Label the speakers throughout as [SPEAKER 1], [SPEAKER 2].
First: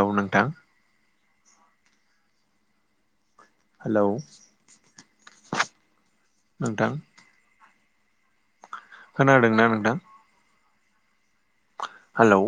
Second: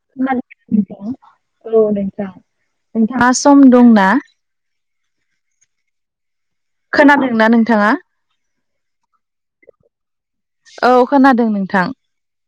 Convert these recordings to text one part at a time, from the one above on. [SPEAKER 1] Hello नोंथां
[SPEAKER 2] [unintelligible] नोंथाङा सम दं
[SPEAKER 1] हेल'
[SPEAKER 2] खोनादोंना नोंथाङा।
[SPEAKER 1] खोनादोंना नोंथां।
[SPEAKER 2] औ खोनादों नोंथां।
[SPEAKER 1] हेल'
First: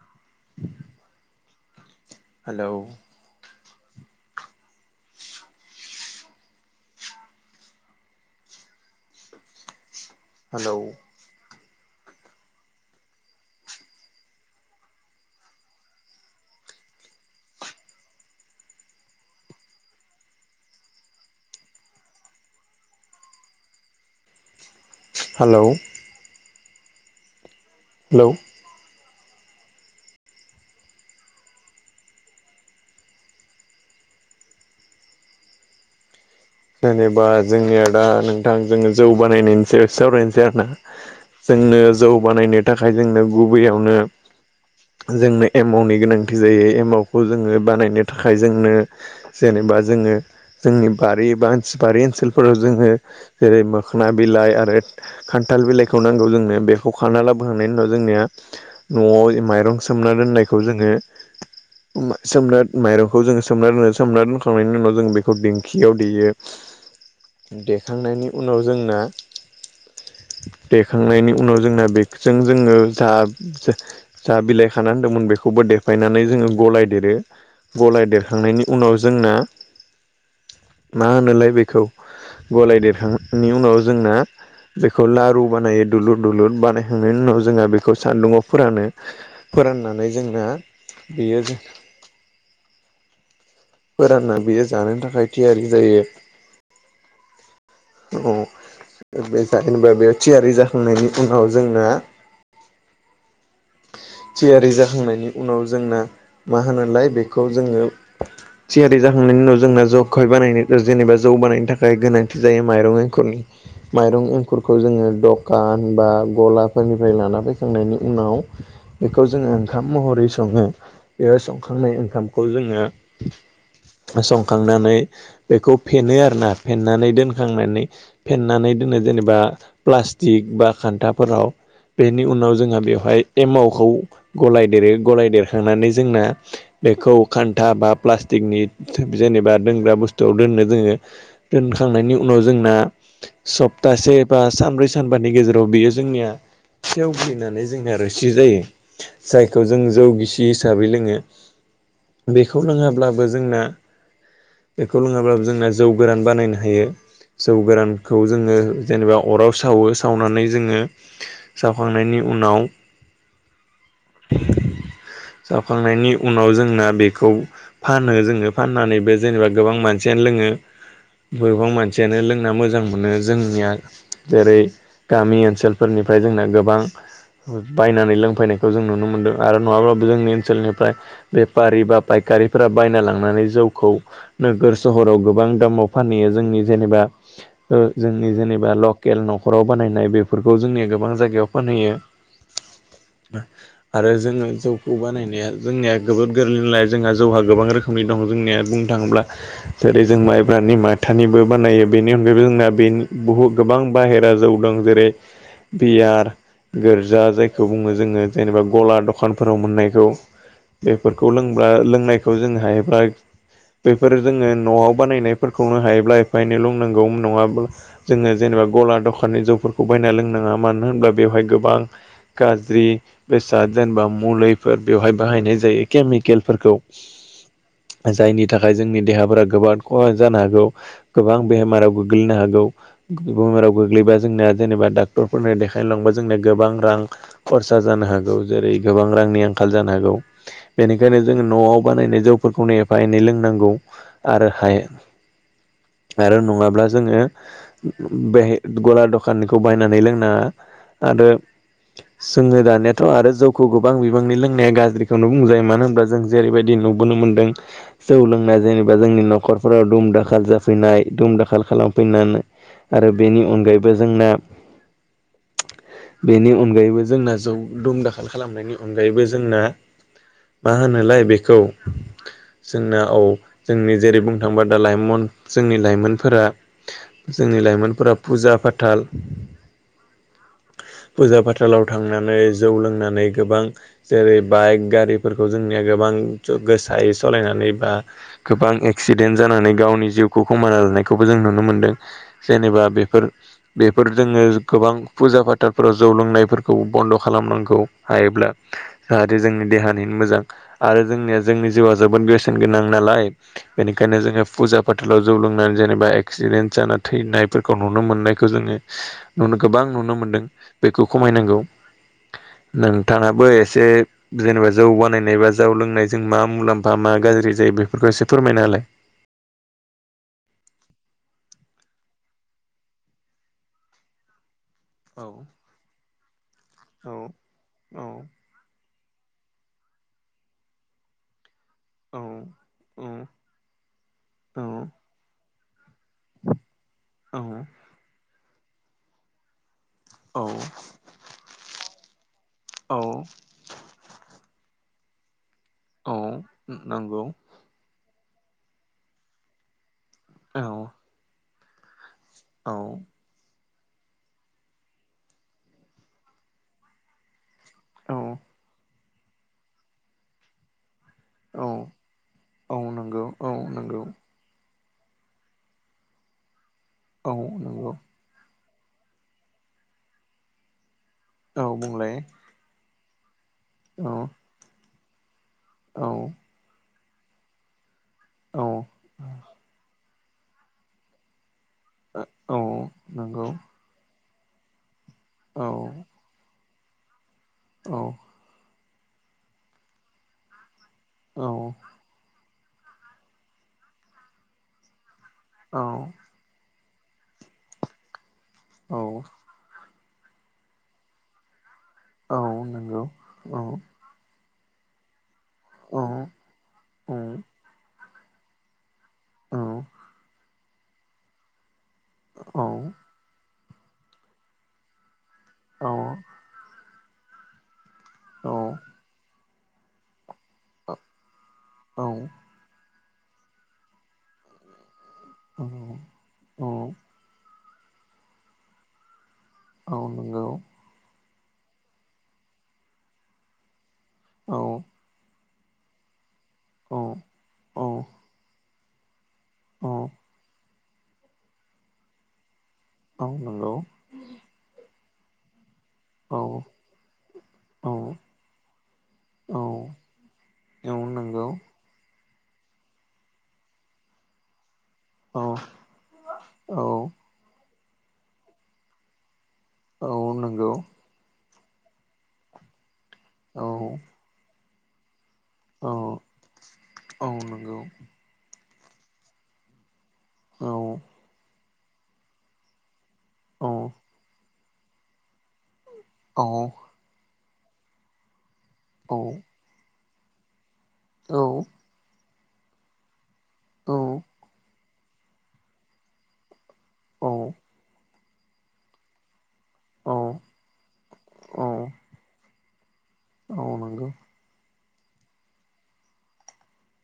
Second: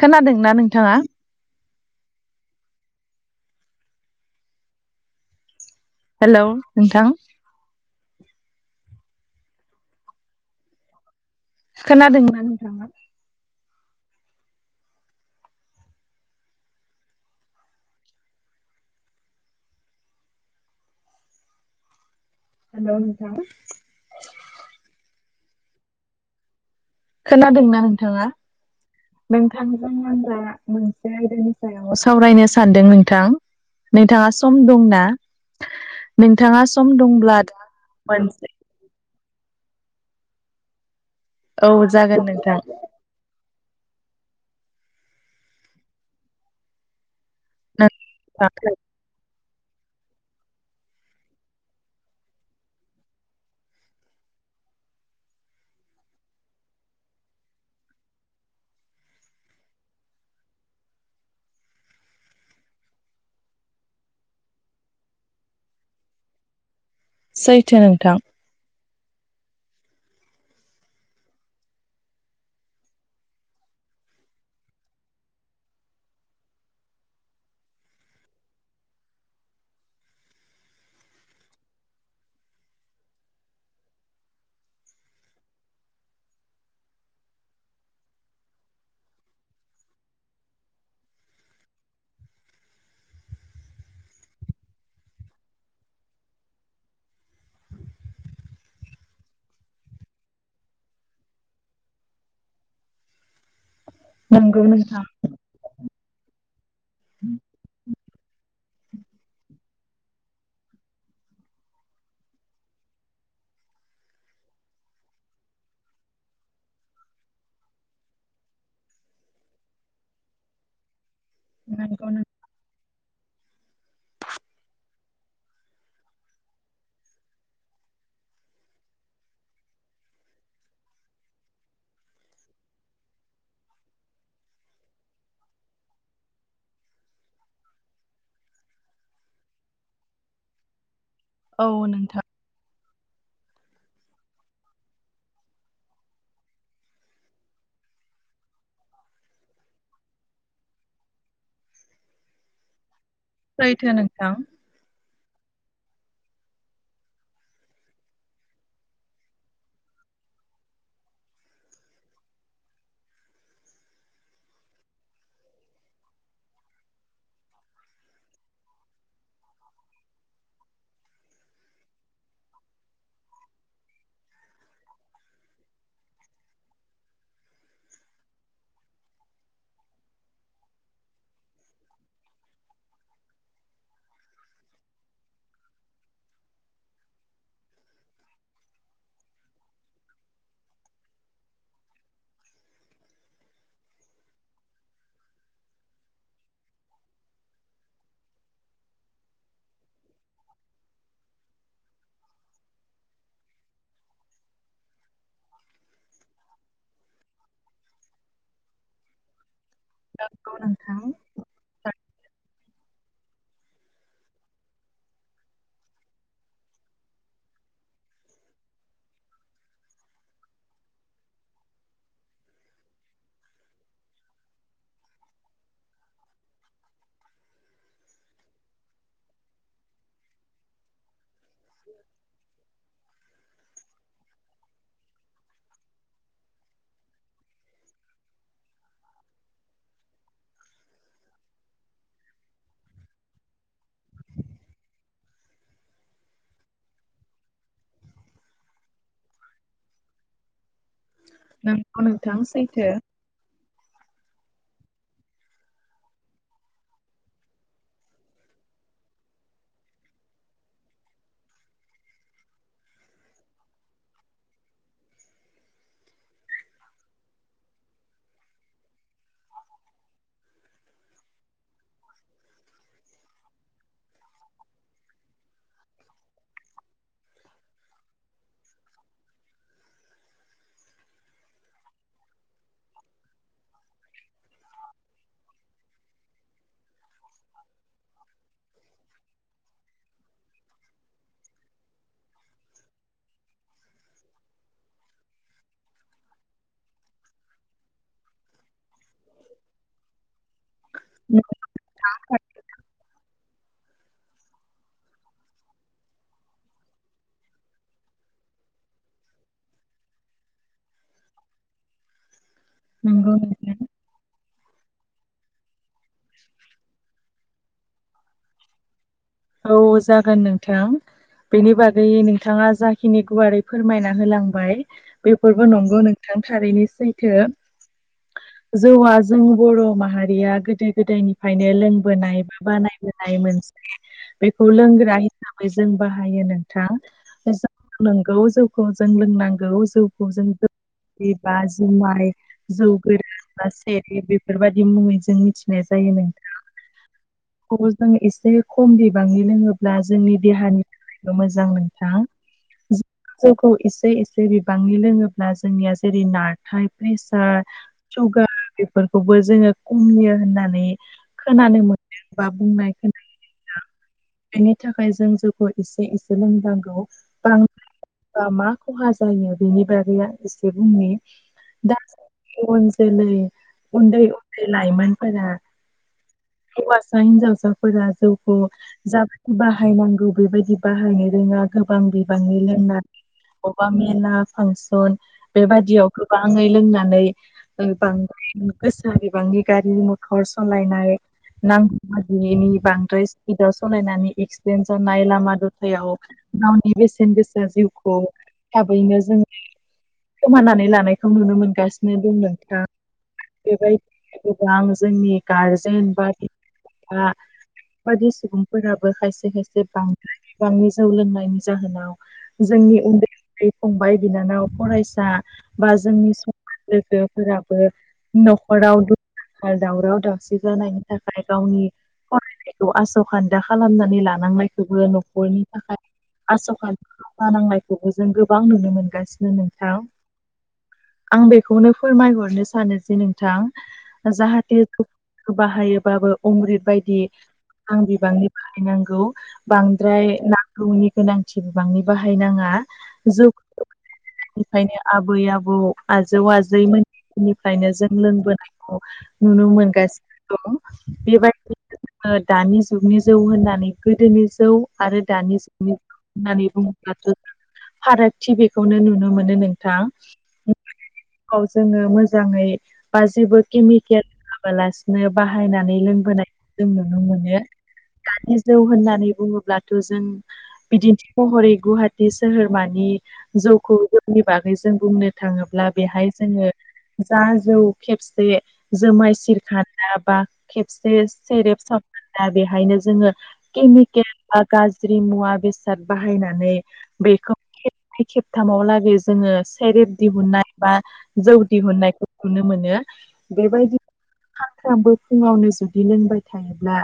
[SPEAKER 2] खोनादोंना नोंथाङा।
[SPEAKER 1] हेल'
[SPEAKER 2] हेल' नोंथां।
[SPEAKER 1] हेलौ
[SPEAKER 2] खोनादोंमोन नोंथांङा? हेलौ नोंथां!
[SPEAKER 1] हेलौ
[SPEAKER 2] खोनादोंना नोंथाङा?
[SPEAKER 1] हेलौ
[SPEAKER 2] नोंथांजों आं दा मोनसे आयदानि सायाव सावरायनो सानदों नोंथां। नोंथाङा सम दंना? नोंथाङा सम
[SPEAKER 1] जेनेबा
[SPEAKER 2] दंब्ला दा
[SPEAKER 1] जोंनिया
[SPEAKER 2] [unintelligible]
[SPEAKER 1] नोंथां जोङो जौ बानायनायनि सायाव सावरायनोसै आरोना?
[SPEAKER 2] औ
[SPEAKER 1] जोंनो जौ
[SPEAKER 2] जागोन
[SPEAKER 1] बानायनो
[SPEAKER 2] नोंथां
[SPEAKER 1] थाखाय खाय जोंनो गुबैयावनो जोंनो एमावनि गोनांथि जायो एमावखौ जोङो बानायनो थाखाय जोंनो
[SPEAKER 2] नोंथां
[SPEAKER 1] जेनेबा जोङो जोंनि बारि बानसि बारि ओनसोलफोराव जोङो जेरै मोखोन बिलाइ आरो खान्थाल बिलाइखौ नांगौ जोंनो बेखौ खाना लाबोखांनायनि उनाव जोंनिया न'आव माइरं सोमना दोननायखौ जोङो सोमना माइरंखौ जोङो सोमना दोनो सोमना दोनखांनायनि उनाव जों बेखौ दिंखियाव देयो
[SPEAKER 2] सैथो नोंथां
[SPEAKER 1] देखांनायनि उनाव जोंना देखांनायनि उनाव जोंना बेजों जोङो जाब जा बिलाइ खाना होनदोंमोन बेखौबो देफायनानै जोङो गलायदेरो गलाय देरखांनायनि उनाव जोंना मा होनोलाय बेखौ गलायदेरखांनायनि उनाव जोंना बेखौ लारु बानायो दुलुर दुलुर बानायखांनायनि उनाव जोंहा बेखौ सान्दुङआव फोरानो फोराननानै जोंना बेयो
[SPEAKER 2] [inaudible]
[SPEAKER 1] फोरानना बियो जानोनि थाखाय थियारि जायो औ बे जाहिनबा बेयाव थियारि जाखांनायनि उनाव जोंना
[SPEAKER 2] [inaudible] नंगौ
[SPEAKER 1] थियारि
[SPEAKER 2] नोंथां
[SPEAKER 1] जाखांनायनि उनाव जोंना मा होनोलाय बेखौ जोङो थियारि जाखांनायनि उनाव जोंना ज'हाय बानायनाय जेनेबा जौ बानायनो थाखाय गोनांथि जायो माइरं एंखुरनि माइरं एंखुरखौ जोङो दखान बा गलाफोरनिफ्राय लाना फैखांनायनि उनाव बेखौ जोङो ओंखाम महरै सङो बे संखांनाय
[SPEAKER 2] नंगौ नों
[SPEAKER 1] ओंखामखौ जोङो संखांनानै बेखौ फेनो आरोना। फेनानै दोनखांनानै फेनानै दोनो जेनेबा प्लास्टिक बा खान्थाफोराव बेनि उनाव जोंहा बेवहाय एमावखौ गलायदेरो गलाय देरखांनानै जोंना बेखौ खान्था बा प्लास्टिकनि जेनेबा दोंग्रा बुस्थु आव दोननो जोङो
[SPEAKER 2] औ
[SPEAKER 1] दोनखांनायनि
[SPEAKER 2] नोंथां
[SPEAKER 1] उनाव जोंना सप्तासे बा सानब्रै सानबानि गेजेराव बियो जोंनिया खाथियाव [unintelligible] जोंहा रोसि जायो जायखौ जों जौगिसि हिसाबै लोङो। बेखौ लोङाब्ला
[SPEAKER 2] सैथो नोंथां
[SPEAKER 1] बेखौ लोङाब्लाबो जोंना जौ गोरान बानायनो हायो जौ गोरानखौ जोङो जेनेबा अराव सावो सावनानै जोङो सावखांनायनि उनाव। सावखांनायनि उनाव जोंना बेखौ। फानो जोङो फाननानै बे जेनेबा गोबां मानसियानो लोङो। बबेबां मानसियानो लोंना मोजां मोनो। जोंनिया जेरै। गामि ओनसोलफोरनिफ्राय जोंना गोबां बायनानै लोंफैनायखौ जों नुनो मोनदों, आरो नङाबा जोंनि ओनसोलनिफ्राय बेफारि बा फायखारिफोरा बायना लांनानै जौखौ। नोगोर सहराव गोबां दामाव फानहैयो जोंनि जेनेबा ओ जोंनि जेनेबा लकेल न'खराव बानायनाय बेफोरखौ जोंनि गोबां जायगायाव फानहैयो।
[SPEAKER 2] [inaudible]
[SPEAKER 1] आरो जोङो जौ खौ बानायनाया जोंनिया जोबोर गोरलै नालाय जोंहा जौहा गोबां रोखोमनि दङ जोंनिया बुंनो थाङोब्ला जेरै जों माइब्रानि माथानिबो बानायो बेनि अनगायैबो जोंना बेन बुहुद गोबां बाहेरा जौ दों जेरै बियार गोरजा जायखौ बुङो जोङो जेनेबा गला दखानफोर राव मोननायखौ
[SPEAKER 2] नंगौ नोंथां
[SPEAKER 1] बेफोरखौ लोंब्ला लोंनायखौ जों हायोब्ला बेफोर जोङो न'आव बानायनायफोरखौनो हायोब्ला एफा एनै लोंनांगौ नङाब्ला जोङो जेनेबा गला दखाननि जौफोरखौ बायना लोंनाङा मानो होनोबा बेवहाय गोबां गाज्रि बेसाद जेनबा मुलिफोर बेवहाय बाहायनाय जायो केमिकेलफोरखौ। जायनि थाखाय जोंनि देहाफोरा गोबाद खहा जानो हागौ। गोबां बेमाराव गोग्लैनो हागौ। बेमाराव गोग्लैबा जोंनिया जेनेबा डाक्टरफोरनो देखायनो लांबा जोंनिया गोबां रां खरसा जानो हागौ जेरै गोबां रांनि आंखाल जानो हागौ। बेनिखायनो जों न'आव बानायनाय जौफोरखौनो एफा एनै लोंनांगौ। आरो हाय आरो नङाब्ला जोङो बेहाय गला दख खाननिखौ बायनानै लोंनाङा आरो
[SPEAKER 2] नंगौ नोंथां
[SPEAKER 1] जोङो
[SPEAKER 2] सैथो
[SPEAKER 1] दानियाथ' आरो जौ खौ गोबां बिबांनि लोंनाया गाज्रिखौनो बुंजायो मानो होनब्ला जों जेरैबायदि नुबोनो मोन्दों। जौ लोंनाय जेनेबा जोंनि न'खरफोराव दुम दाखाल जाफैनाय दुम दाखाल खालामफैना आरो बेनि अनगायैबो जोंना
[SPEAKER 2] [inaudible]
[SPEAKER 1] बेनि अनगायैबो जोंना जौ दुम दाखाल खालामनायनि अनगायैबो जोंना मा होनोलाय बेखौ जोंना औ जोंनि जेरै बुंनो थांबा दा लाइमन जोंनि लाइमोनफोरा जोंनि लाइमोनफोरा फुजा फाथाल फुजा फाथालाव थांनानै जौ लोंनानै गोबां जेरै बाइक गारिफोरखौ जोंनिया गोबां ज गोसायै सालायनानै बा गोबां एक्सिडेन्ट जानानै गावनि जिउखौ खोमाना लानायखौबो जों नुनो मोनदों। जेनेबा बेफोर बेफोर जोङो गोबां फुजा फाथालफोराव जौ लोंनायफोरखौ बन्द' खालामनांगौ। हायोब्ला जाहाथे जोंनि देहानिनो मोजां। आरो जोंनिया जोंनि जिउआ जोबोद बेसेन गोनां नालाय। बेनिखायनो जोङो फुजा फाथालाव जौ लोंनानै जेनेबा एक्सिडेन्ट जाना थैनाय फोरफोरखौ नुनो मोननायखौ जोङो नुनो गोबां नुनो मोनदों बेखौ खमायनांगौ।
[SPEAKER 2] नंगौ
[SPEAKER 1] नोंथाङाबो
[SPEAKER 2] नोंथां
[SPEAKER 1] एसे जेनेबा जौ बानायनाय बा जौ लोंनायजों मा मुलाम्फा मा गाज्रि जायो बेफोरखौ एसे फोरमायनाहोलाय।
[SPEAKER 2] औ जागोन नोंथां। बेनि बागै नोंथाङा जाखिनि गुवारै फोरमायना होलांबाय।
[SPEAKER 1] औ
[SPEAKER 2] बेफोरबो नंगौ नोंथां थारैनो
[SPEAKER 1] औ
[SPEAKER 2] सैथो।
[SPEAKER 1] औ
[SPEAKER 2] जौआ जों बर' माहारिया गोदो गोदायनिफ्रायनो लों
[SPEAKER 1] औ
[SPEAKER 2] बोनाय बा बानाय
[SPEAKER 1] औ
[SPEAKER 2] बोनाय मोन बेखौ लोंग्रा हिसाबै जों बाहायो नोंथां जे जों नंगौ जौखौ जों लोंनांगौ जौ खौ
[SPEAKER 1] औ
[SPEAKER 2] जों बे बा जुमाइ जौ
[SPEAKER 1] औ
[SPEAKER 2] गोरन बा सेरेब बेफोरबायदि मुङै जों मिथिनाय जायो
[SPEAKER 1] औ
[SPEAKER 2] नोंथां।
[SPEAKER 1] नंगौ
[SPEAKER 2] खौबो जों एसे खम बिबांनि लोङोब्ला जोंनि
[SPEAKER 1] औ
[SPEAKER 2] देहानि थाखायबो मोजां नोंथां।
[SPEAKER 1] औ
[SPEAKER 2] जौखौ एसे एसे बिबांनि लोङोब्ला जोंनिया जेरै नारथाय प्रेसार
[SPEAKER 1] औ
[SPEAKER 2] सुगार बेफोरखौबो जोङो खमियो होननानै
[SPEAKER 1] औ
[SPEAKER 2] खोनानो मोनो बा
[SPEAKER 1] औ
[SPEAKER 2] बुंनाय खो
[SPEAKER 1] नंगौ औ नंगौ
[SPEAKER 2] बेनि थाखाय जों जौखौ एसे एसे लोंनांगौ।
[SPEAKER 1] औ नंगौ
[SPEAKER 2] बा मा खहा जायो बेनि बागैआ एसे बुंनि
[SPEAKER 1] औ बुंलाय
[SPEAKER 2] उन जोलै उन्दै उन्दै लाइमोनफोरा
[SPEAKER 1] औ
[SPEAKER 2] हौवासा हिनजावसाफोरा जौखौ जाबायदि बाहायनांगौ बेबायदि बाहायनो रोङा गोबां बिबांनि
[SPEAKER 1] औ
[SPEAKER 2] लोंनानै
[SPEAKER 1] नंगौ
[SPEAKER 2] बा मेला फांसन
[SPEAKER 1] औ
[SPEAKER 2] बेबायदियाव गोबाङै लोंनानै
[SPEAKER 1] औ
[SPEAKER 2] बांद्राय गोसा बिबांनि गारि मथर सालायनाय
[SPEAKER 1] औ
[SPEAKER 2] नांगौ मादिनि बांद्राय स्पिदाव सालायनानै एक्सिडेन्ट जानाय लामा दथायाव गावनि बेसेन गोसा जिउखौ
[SPEAKER 1] औ
[SPEAKER 2] थाबैनो जोङो खोमानानै लानायखौ नुनो मोनगासिनो दं
[SPEAKER 1] औ
[SPEAKER 2] नोंथा
[SPEAKER 1] नंगौ औ
[SPEAKER 2] बेबायदि गोबां जोंनि गारजेन
[SPEAKER 1] औ
[SPEAKER 2] बा
[SPEAKER 1] औ नंगौ
[SPEAKER 2] बिफा बायदि सुबुंफोरा खायसे खायसे बांद्राय बिबांनि जौ लोंनायनि जाहोनाव जोंनि उन्दै बे फंबाय बिनानाव फरायसा बा जोंनि समान लोगोफोराबो न'खराव दुम दाखाल दावराव दावसि जानायनि थाखाय गावनि फरायनाय खौ आस'खान्दा खालामनानै लानांनायखौबो न'खरनि थाखाय आस'खान्दा फा नांनायखौबो जों गोबां नुनो मोनगासिनो नोंथां
[SPEAKER 1] औ नंगौ
[SPEAKER 2] आं बेखौनो फोरमायहरनो सानो जे नोंथां जाहाथे बाहायोबाबो अम्रिद बायदि आं बिबांनि बाहायनांगौ बांद्राय ना गौनि गोनांथि बिबांनि बाहायनाङा जौ [unintelligible] फायनो आबै आबौ आजौ आजै मोननिफ्रायनो जों लोंबोनायखौ नुनो मोनगासिनो दं बेबायदि दानि जुगनि जौ होननानै गोदोनि जौ आरो दानि जुगनि जौ होननानै बुङोब्लाथ' फारागथि बेखौनो नुनो मोनो नोंथां। औ जोङो मोजाङै बा जेबो केमिकेल होयाबालासि नों बाहायनानै लोंबोनाय
[SPEAKER 1] औ नंगौ
[SPEAKER 2] दानि जौ होननानै बुङोब्लाथ' जों बिदिन्थि महरै गुवाहा टि सोहोरमानि जौखौ जौनि बागै जों बुंनो थाङोब्ला बेहाय जोङो जा जौ खेबसे जोमाय सेरखा दा बा खेबसे सेरेप [unintelligible] बेहायनो जोङो केमिकेल गाज्रि मुवा बेसाद बाहायनानै बेखौ खेबनै खेबथामाव लागै जोङो सेरेब दिहुननाय बा जौ दिहुनायखौ नुनो मोनो बेबायदि सानफ्रामबो फुङावनो जुदि लोंबाय थायोब्ला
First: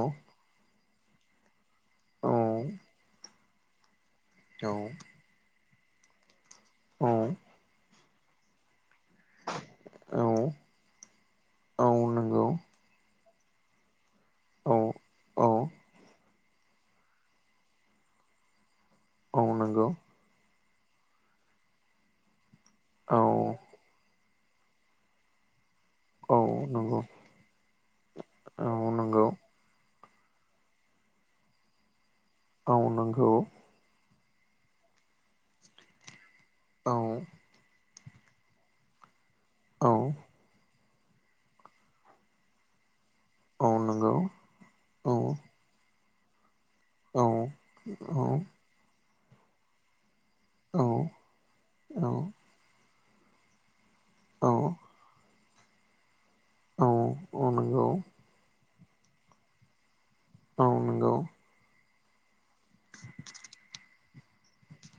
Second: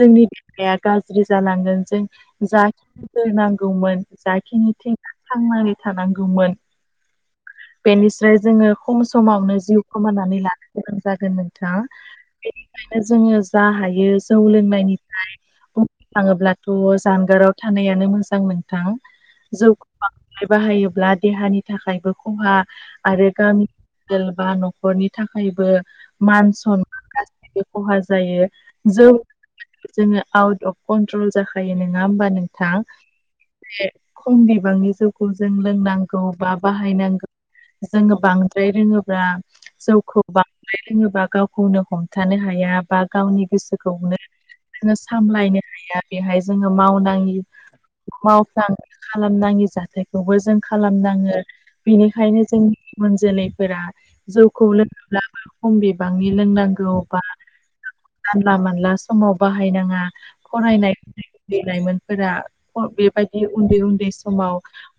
[SPEAKER 2] जोंनि देहाया गाज्रि जालांगोन जों जाखिनि होनांगौमोन जाखिनि थांनानै थानांगौमोन
[SPEAKER 1] उम
[SPEAKER 2] बेनिस्राय जोङो खम समावनो जिउ खोमानानै लानो गोनां जागोन नोंथाङा बेनिखायनो जोङो जा हायो जौ लोंनायनिफ्राय बुंनो थाङोब्ला थ' जानगाराव थानायानो मोजां नोंथां जौखौ बाहायोब्ला देहानि थाखायबो खहा आरो
[SPEAKER 1] औ
[SPEAKER 2] गामि बा न'खरनि थाखायबो
[SPEAKER 1] औ
[SPEAKER 2] मान
[SPEAKER 1] नंगौ
[SPEAKER 2] सनमान गासैबो खहा जायो।
[SPEAKER 1] औ
[SPEAKER 2] जों
[SPEAKER 1] नंगौ
[SPEAKER 2] जोङो आउट अफ कन्ट्रल जाखायो नङा होमबा नोंथां
[SPEAKER 1] औ नंगौ
[SPEAKER 2] एसे खम बिबांनि जौखौ जों लोंनांगौ बा
[SPEAKER 1] औ
[SPEAKER 2] बाहायनांगौ। जोङो बांद्राय रोङोब्ला
[SPEAKER 1] औ
[SPEAKER 2] जौखौ बांद्राय लोङोबा गावखौनो हमथानो हाया बा गावनि
[SPEAKER 1] औ नंगौ
[SPEAKER 2] गोसोखौनो
[SPEAKER 1] औ
[SPEAKER 2] सामलायनो हाया बेहाय जोङो
[SPEAKER 1] औ
[SPEAKER 2] मावनाङिखौबो मावफ्लांङो। खालामनाङि जाथायखौबो जों
[SPEAKER 1] औ
[SPEAKER 2] खालामनाङो बेनिखायनो
[SPEAKER 1] औ
[SPEAKER 2] जों नि इयुन जोलैफोरा जौखौ लोङाब्लाबो खम बिबांनि
[SPEAKER 1] औ
[SPEAKER 2] लोंनांगौ बा
[SPEAKER 1] औ नंगौ
[SPEAKER 2] जानला मोनला समाव बाहायनाङा फरायनाय लाइमोनफोरा गौ बेबायदि उन्दै उन्दै समाव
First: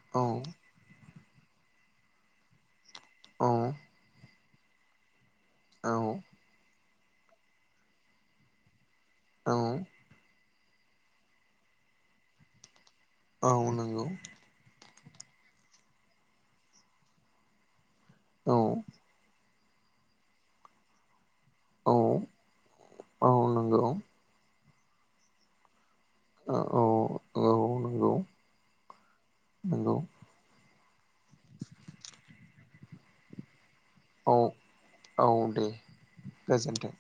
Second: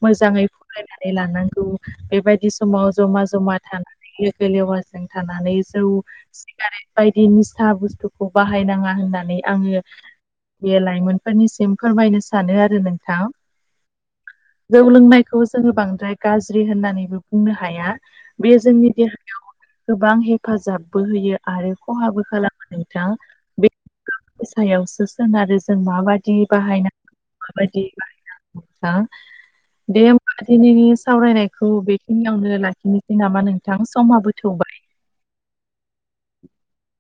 [SPEAKER 2] मोजाङै फरायनानै लानांगौ बेबायदि समाव जमा जमा थानानै लोगो लेवाजों थानानै जौ सिगारेट बायदि निसा बुस्थुखौ बाहायनाङा होननानै आङो बे लाइमोनफोरनिसिम फोरमायनो सानो आरो नोंथां।
[SPEAKER 1] औ नंगौ
[SPEAKER 2] जौ लोंनायखौ जोङो बांद्राय गाज्रि होननानैबो बुंनो हाया। बेयो जोंनि देहायाव गोबां हेफाजाबबो होयो आरो खहाबो खालामो। बे गावनि सायावसो सोनारो जों माबायदि बाहायना माबादि [unintelligible] बाहायनांगौ दे होमबा दिनैनि सावरायनायखौ बेखिनियावनो लाखिनोसै नामा नों थां समाबो थौबाय।
[SPEAKER 1] औ दे गोजोनथों